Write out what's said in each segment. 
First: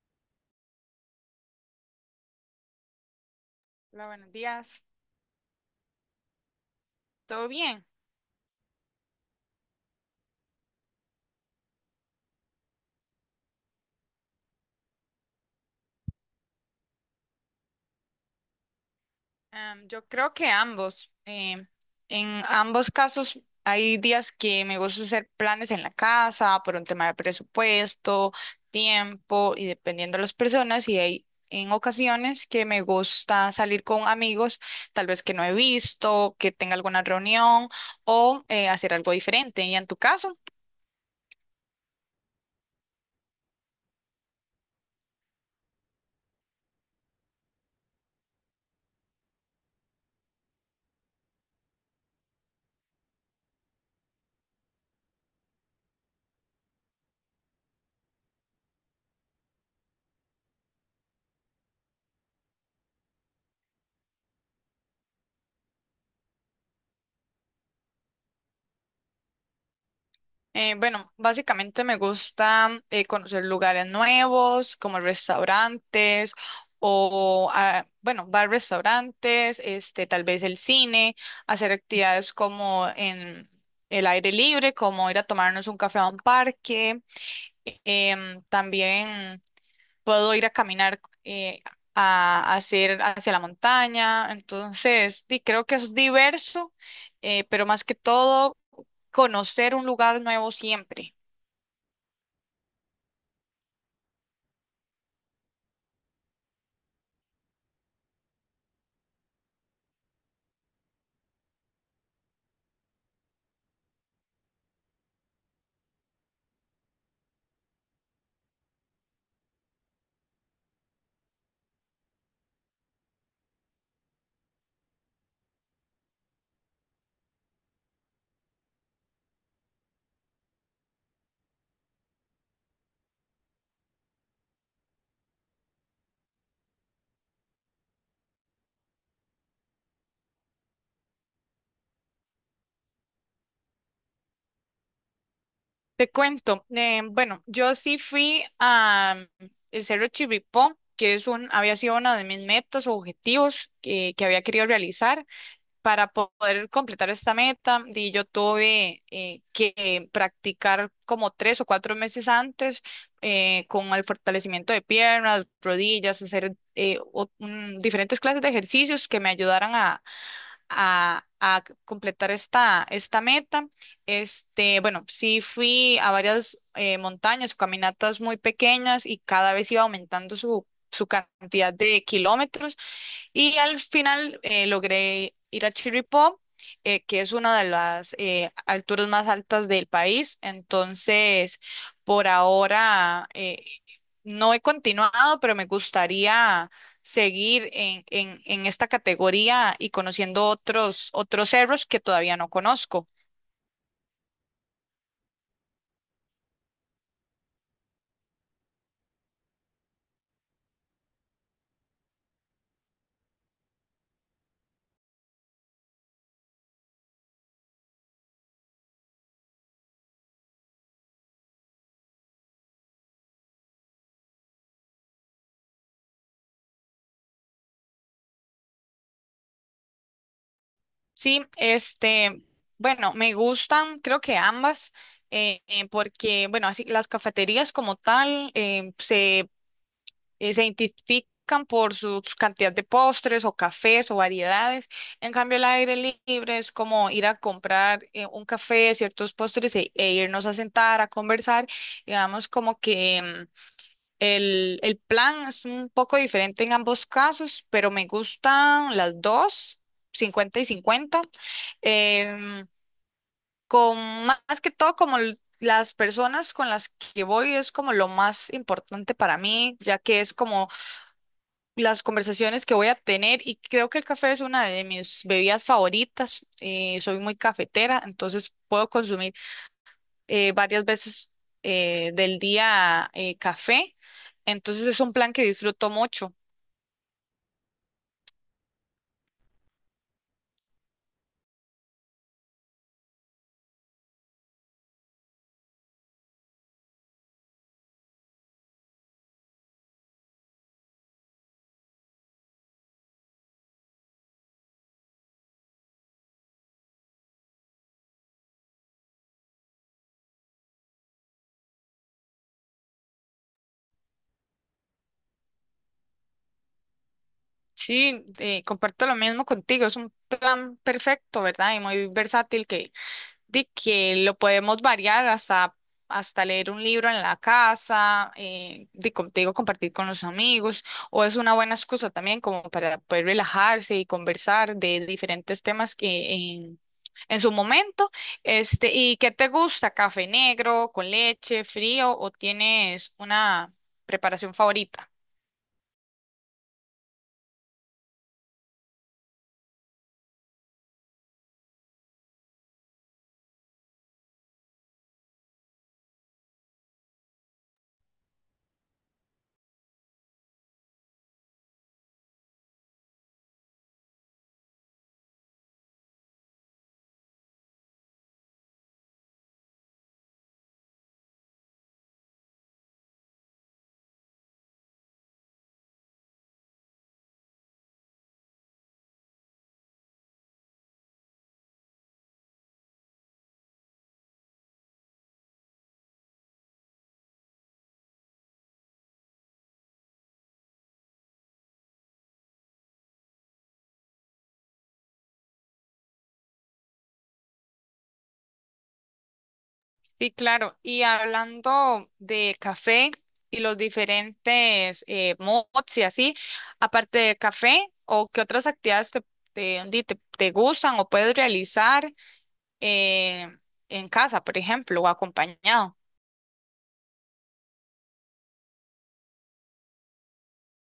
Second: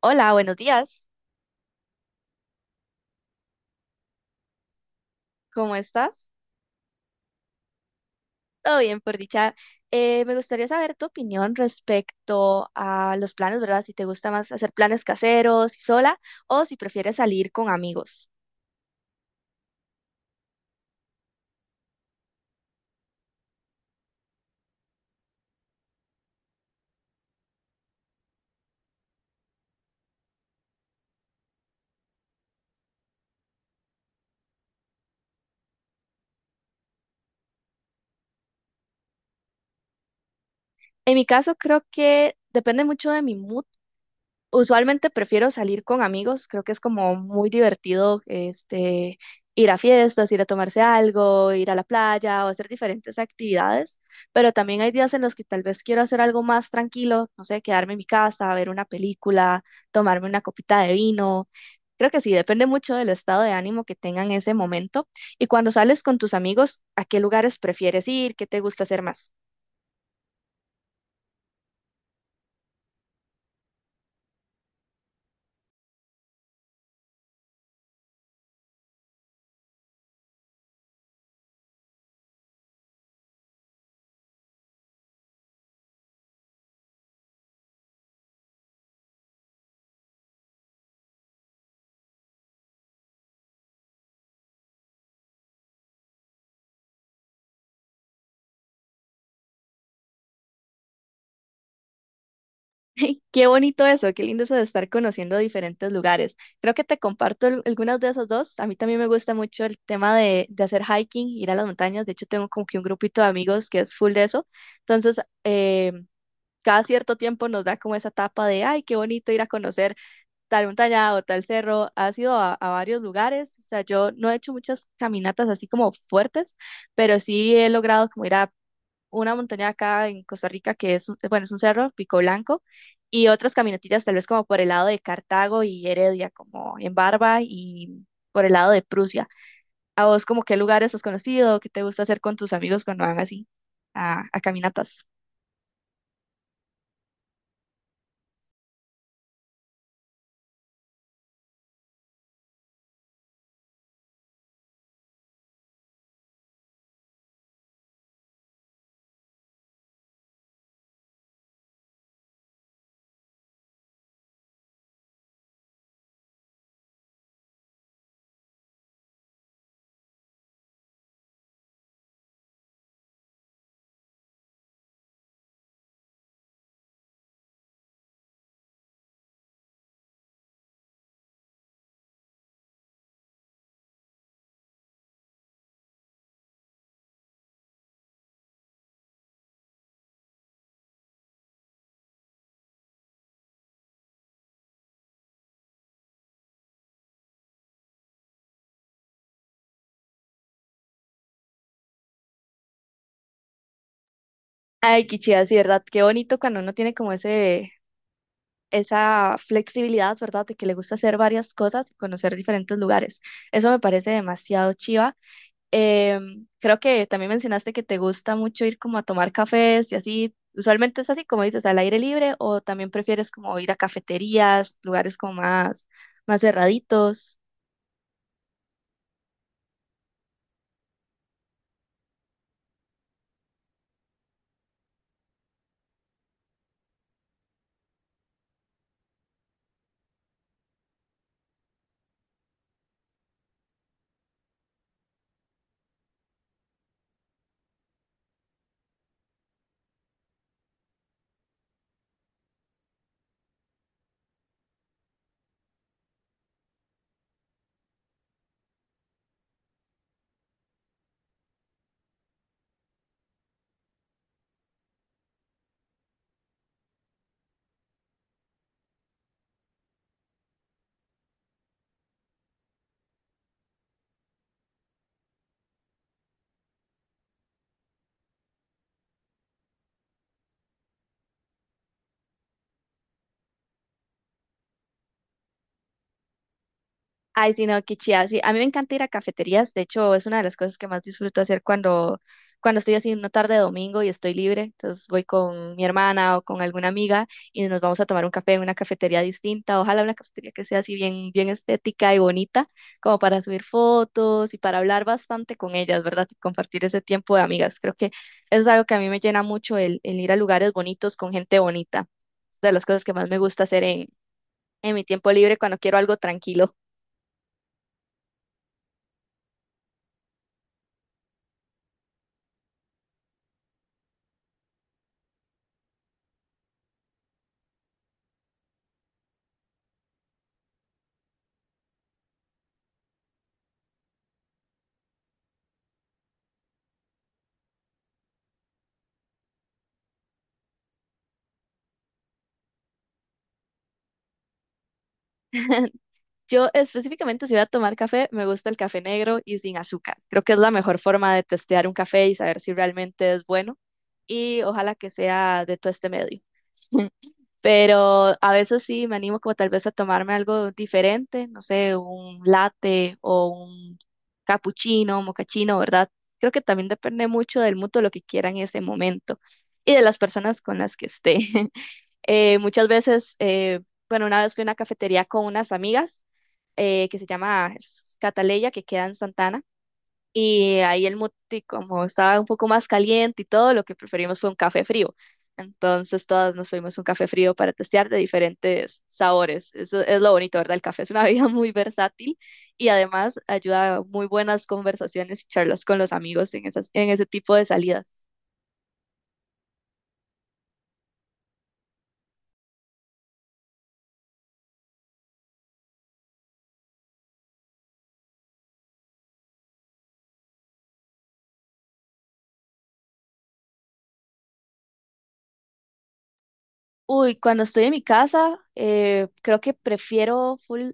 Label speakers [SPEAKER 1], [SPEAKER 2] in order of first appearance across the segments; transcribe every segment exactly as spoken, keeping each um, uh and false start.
[SPEAKER 1] Hola, buenos días.
[SPEAKER 2] Hola, buenos días.
[SPEAKER 1] ¿Cómo estás?
[SPEAKER 2] ¿Todo bien?
[SPEAKER 1] Todo bien, por dicha. Eh, me gustaría saber tu opinión respecto a los planes, ¿verdad? Si te gusta más hacer planes caseros y sola o si prefieres salir con amigos.
[SPEAKER 2] Am, yo creo que ambos. em, en ambos casos hay días que me gusta hacer planes en la casa por un tema de presupuesto, tiempo y dependiendo de las personas. Y hay en ocasiones que me gusta salir con amigos, tal vez que no he visto, que tenga alguna reunión o eh, hacer algo diferente. ¿Y en tu caso?
[SPEAKER 1] En mi caso, creo que depende mucho de mi mood. Usualmente prefiero salir con amigos, creo que es como muy divertido este, ir a fiestas, ir a tomarse algo, ir a la playa o hacer diferentes actividades, pero también hay días en los que tal vez quiero hacer algo más tranquilo, no sé, quedarme en mi casa, ver una película, tomarme una copita de vino. Creo que sí, depende mucho del estado de ánimo que tengan en ese momento. Y cuando sales con tus amigos, ¿a qué lugares prefieres ir? ¿Qué te gusta hacer más?
[SPEAKER 2] Eh, bueno, básicamente me gusta eh, conocer lugares nuevos, como restaurantes o, ah, bueno, bar restaurantes, este, tal vez el cine, hacer actividades como en el aire libre, como ir a tomarnos un café a un parque. Em, también puedo ir a caminar eh, a hacer hacia la montaña. Entonces, sí, creo que es diverso, eh, pero más que todo, conocer un lugar nuevo siempre.
[SPEAKER 1] Qué bonito eso, qué lindo eso de estar conociendo diferentes lugares. Creo que te comparto al- algunas de esas dos. A mí también me gusta mucho el tema de, de hacer hiking, ir a las montañas. De hecho, tengo como que un grupito de amigos que es full de eso. Entonces, eh, cada cierto tiempo nos da como esa etapa de, ay, qué bonito ir a conocer tal montaña o tal cerro. Has ido a, a varios lugares. O sea, yo no he hecho muchas caminatas así como fuertes, pero sí he logrado como ir a una montaña acá en Costa Rica que es, un- bueno, es un cerro, Pico Blanco, y otras caminatillas tal vez como por el lado de Cartago y Heredia, como en Barba y por el lado de Prusia. ¿A vos como qué lugares has conocido? ¿Qué te gusta hacer con tus amigos cuando van así a, a caminatas?
[SPEAKER 2] Te cuento, eh, bueno, yo sí fui a mm, el Cerro Chirripó, que es un, había sido una de mis metas o objetivos que, que había querido realizar para po- poder completar esta meta. Y yo tuve eh, que practicar como tres o cuatro meses antes, eh, con el fortalecimiento de piernas, rodillas, hacer eh, o- mm, diferentes clases de ejercicios que me ayudaran a, a completar esta, esta meta. Este, bueno, sí fui a varias eh, montañas, caminatas muy pequeñas y cada vez iba aumentando su, su cantidad de kilómetros. Y al final eh, logré ir a Chirripó, eh, que es una de las eh, alturas más altas del país. Entonces, por ahora eh, no he continuado, pero me gustaría seguir en, en, en esta categoría y conociendo otros, otros cerros que todavía no conozco.
[SPEAKER 1] Ay, qué chida, sí, ¿verdad? Qué bonito cuando uno tiene como ese, esa flexibilidad, ¿verdad? De que le gusta hacer varias cosas y conocer diferentes lugares. Eso me parece demasiado chiva. Em, creo que también mencionaste que te gusta mucho ir como a tomar cafés y así. Usualmente es así, como dices, al aire libre, o también prefieres como ir a cafeterías, lugares como más, más cerraditos.
[SPEAKER 2] Sí, este, bueno, me gustan, creo que ambas. eh, eh, porque, bueno, así las cafeterías como tal eh, se eh, se identifican por su cantidad de postres o cafés o variedades. En cambio, el aire libre es como ir a comprar eh, un café, ciertos postres e, e irnos a sentar, a conversar. Digamos como que mm, el, el plan es un poco diferente en ambos casos, pero me gustan las dos, cincuenta y cincuenta. em, con ma- más que todo como l- las personas con las que voy es como lo más importante para mí, ya que es como las conversaciones que voy a tener y creo que el café es una de mis bebidas favoritas. eh, soy muy cafetera, entonces puedo consumir eh, varias veces eh, del día eh, café. Entonces es un plan que disfruto mucho.
[SPEAKER 1] Ay, sí, no, qué chida. Sí, a mí me encanta ir a cafeterías. De hecho, es una de las cosas que más disfruto hacer cuando, cuando estoy así en una tarde de domingo y estoy libre. Entonces voy con mi hermana o con alguna amiga y nos vamos a tomar un café en una cafetería distinta. Ojalá una cafetería que sea así bien, bien estética y bonita, como para subir fotos y para hablar bastante con ellas, ¿verdad? Y compartir ese tiempo de amigas. Creo que eso es algo que a mí me llena mucho el, el ir a lugares bonitos con gente bonita. De las cosas que más me gusta hacer en, en mi tiempo libre cuando quiero algo tranquilo.
[SPEAKER 2] Sí, eh, comparto lo mismo contigo. Es un plan perfecto, ¿verdad? Y muy versátil que de que lo podemos variar hasta, hasta leer un libro en la casa, eh, de, como te digo, compartir con los amigos, o es una buena excusa también como para poder relajarse y conversar de diferentes temas que en, en su momento. Este, ¿y qué te gusta? ¿Café negro, con leche, frío o tienes una preparación favorita?
[SPEAKER 1] Yo específicamente si voy a tomar café, me gusta el café negro y sin azúcar. Creo que es la mejor forma de testear un café y saber si realmente es bueno y ojalá que sea de todo este medio. Pero a veces sí me animo como tal vez a tomarme algo diferente, no sé, un latte o un cappuccino, mocachino, ¿verdad? Creo que también depende mucho del mutuo lo que quiera en ese momento y de las personas con las que esté. Eh, muchas veces, eh, bueno, una vez fui a una cafetería con unas amigas eh, que se llama Cataleya, que queda en Santana, y ahí el muti, como estaba un poco más caliente y todo, lo que preferimos fue un café frío. Entonces todas nos fuimos un café frío para testear de diferentes sabores. Eso es lo bonito, ¿verdad? El café es una bebida muy versátil y además ayuda a muy buenas conversaciones y charlas con los amigos en esas, en ese tipo de salidas.
[SPEAKER 2] Sí, claro. Y hablando de café y los diferentes eh, mods y así, aparte del café, ¿o qué otras actividades te, te, di- te- te gustan o puedes realizar eh, en casa, por ejemplo, o acompañado?
[SPEAKER 1] Uy, cuando estoy en mi casa, eh, creo que prefiero full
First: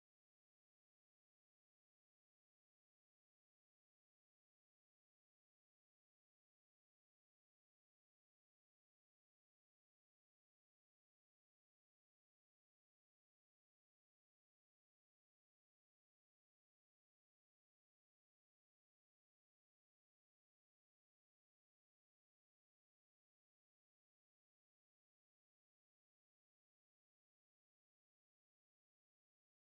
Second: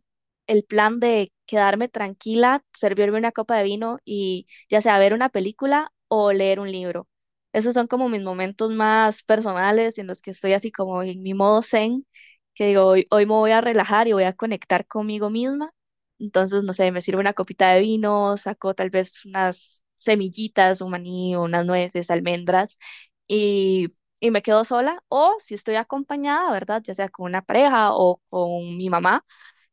[SPEAKER 1] el plan de quedarme tranquila, servirme una copa de vino y ya sea ver una película o leer un libro. Esos son como mis momentos más personales en los que estoy así como en mi modo zen, que digo, hoy, hoy me voy a relajar y voy a conectar conmigo misma. Entonces, no sé, me sirvo una copita de vino, saco tal vez unas semillitas, un maní o unas nueces, almendras y me quedo sola, o si estoy acompañada, ¿verdad? Ya sea con una pareja o con mi mamá,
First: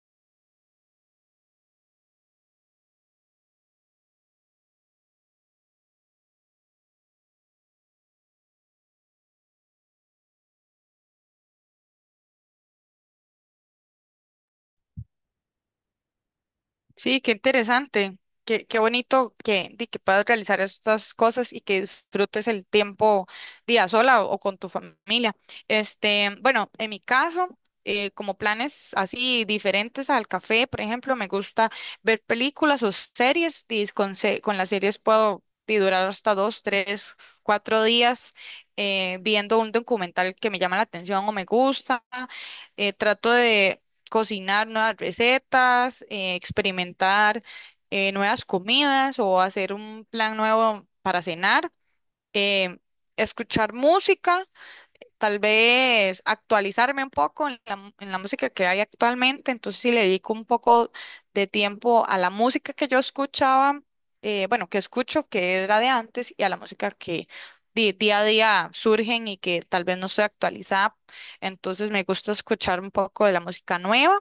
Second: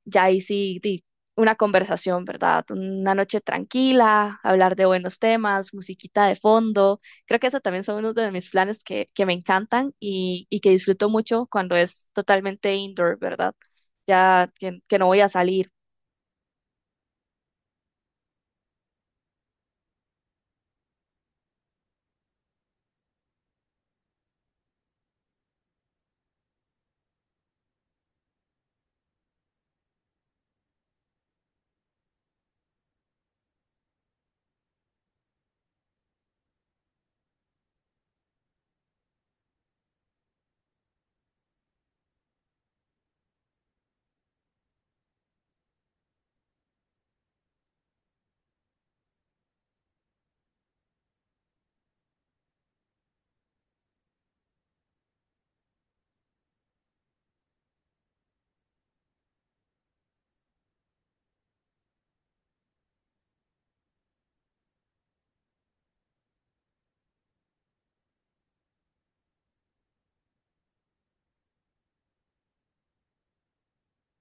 [SPEAKER 1] ya ahí sí, di una conversación, ¿verdad? Una noche tranquila, hablar de buenos temas, musiquita de fondo. Creo que eso también son uno de mis planes que, que me encantan y, y que disfruto mucho cuando es totalmente indoor, ¿verdad? Ya que, que no voy a salir.
[SPEAKER 2] Sí, qué interesante, qué, qué bonito que, di que puedas realizar estas cosas y que disfrutes el tiempo día sola o, o con tu familia. Este, bueno, en mi caso, eh, como planes así diferentes al café, por ejemplo, me gusta ver películas o series, y con, se- con las series puedo di, durar hasta dos, tres, cuatro días, eh, viendo un documental que me llama la atención o me gusta eh, trato de cocinar nuevas recetas, eh, experimentar eh, nuevas comidas o hacer un plan nuevo para cenar, eh, escuchar música. Tal vez actualizarme un poco en la, en la música que hay actualmente, entonces si le dedico un poco de tiempo a la música que yo escuchaba, eh, bueno, que escucho, que era de antes, y a la música que di- día a día surgen y que tal vez no estoy actualizada, entonces me gusta escuchar un poco de la música nueva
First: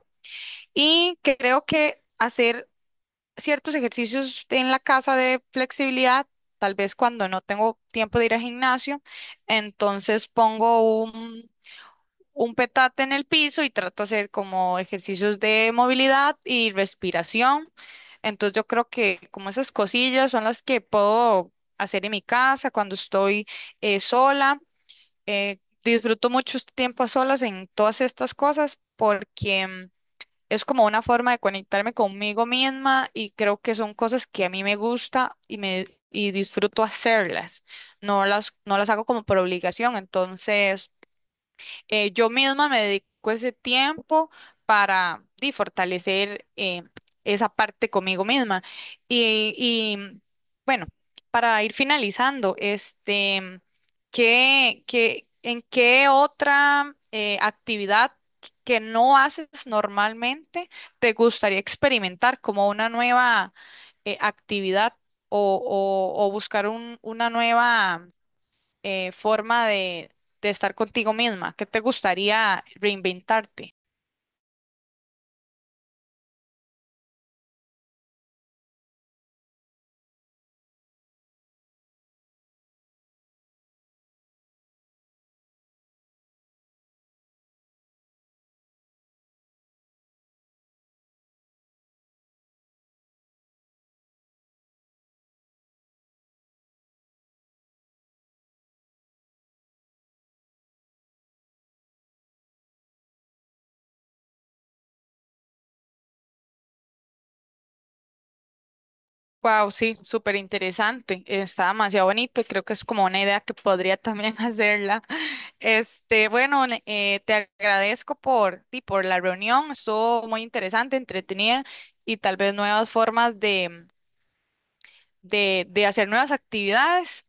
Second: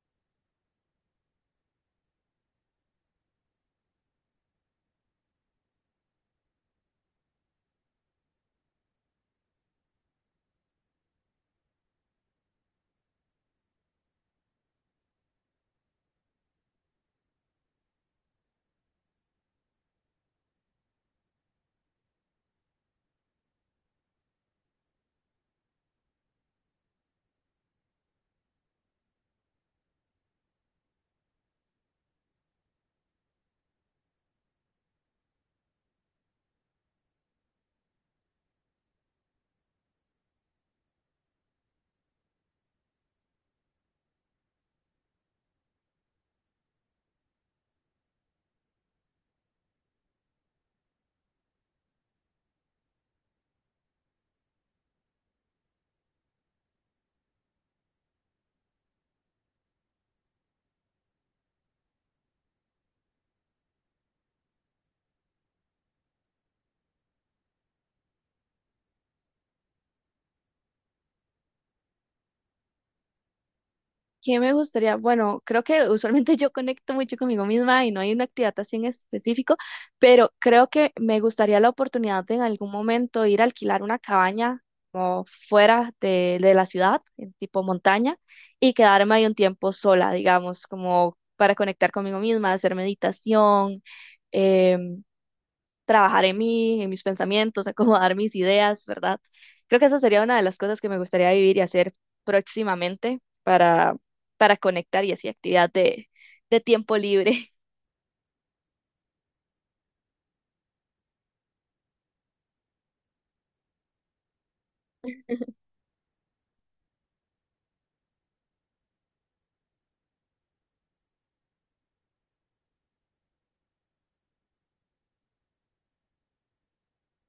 [SPEAKER 2] y creo que hacer ciertos ejercicios en la casa de flexibilidad, tal vez cuando no tengo tiempo de ir al gimnasio, entonces pongo un un petate en el piso y trato de hacer como ejercicios de movilidad y respiración. Entonces yo creo que como esas cosillas son las que puedo hacer en mi casa cuando estoy eh, sola. Eh, disfruto mucho este tiempo a solas en todas estas cosas porque mm, es como una forma de conectarme conmigo misma y creo que son cosas que a mí me gusta y me y disfruto hacerlas. No las, no las hago como por obligación. Entonces, eh, yo misma me dedico ese tiempo para di, fortalecer eh, esa parte conmigo misma. Y, y, bueno, para ir finalizando, este, ¿qué, qué- en qué otra eh, actividad que no haces normalmente te gustaría experimentar como una nueva eh, actividad o, o- o buscar un- una nueva eh, forma de, de estar contigo misma? ¿Qué te gustaría reinventarte?
[SPEAKER 1] ¿Qué me gustaría? Bueno, creo que usualmente yo conecto mucho conmigo misma y no hay una actividad así en específico, pero creo que me gustaría la oportunidad de en algún momento ir a alquilar una cabaña como fuera de, de la ciudad, en tipo montaña, y quedarme ahí un tiempo sola, digamos, como para conectar conmigo misma, hacer meditación, em, trabajar en mí, en mis pensamientos, acomodar mis ideas, ¿verdad? Creo que esa sería una de las cosas que me gustaría vivir y hacer próximamente para, para conectar y así actividad de, de tiempo libre.
[SPEAKER 2] Wow, sí, súper interesante. Está demasiado bonito y creo que es como una idea que podría también hacerla. Este, bueno, le- eh, te agradezco por ti, por la reunión. Estuvo muy interesante, entretenida y tal vez nuevas formas de, de, de hacer nuevas actividades.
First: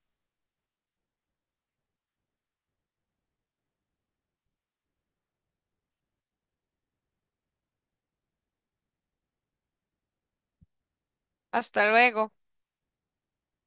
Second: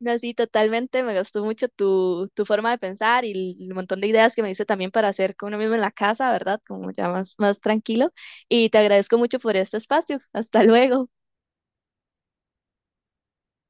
[SPEAKER 1] No, sí, totalmente, me gustó mucho tu, tu forma de pensar y el montón de ideas que me dice también para hacer con uno mismo en la casa, ¿verdad? Como ya más, más tranquilo. Y te agradezco mucho por este espacio. Hasta luego.
[SPEAKER 2] Hasta luego.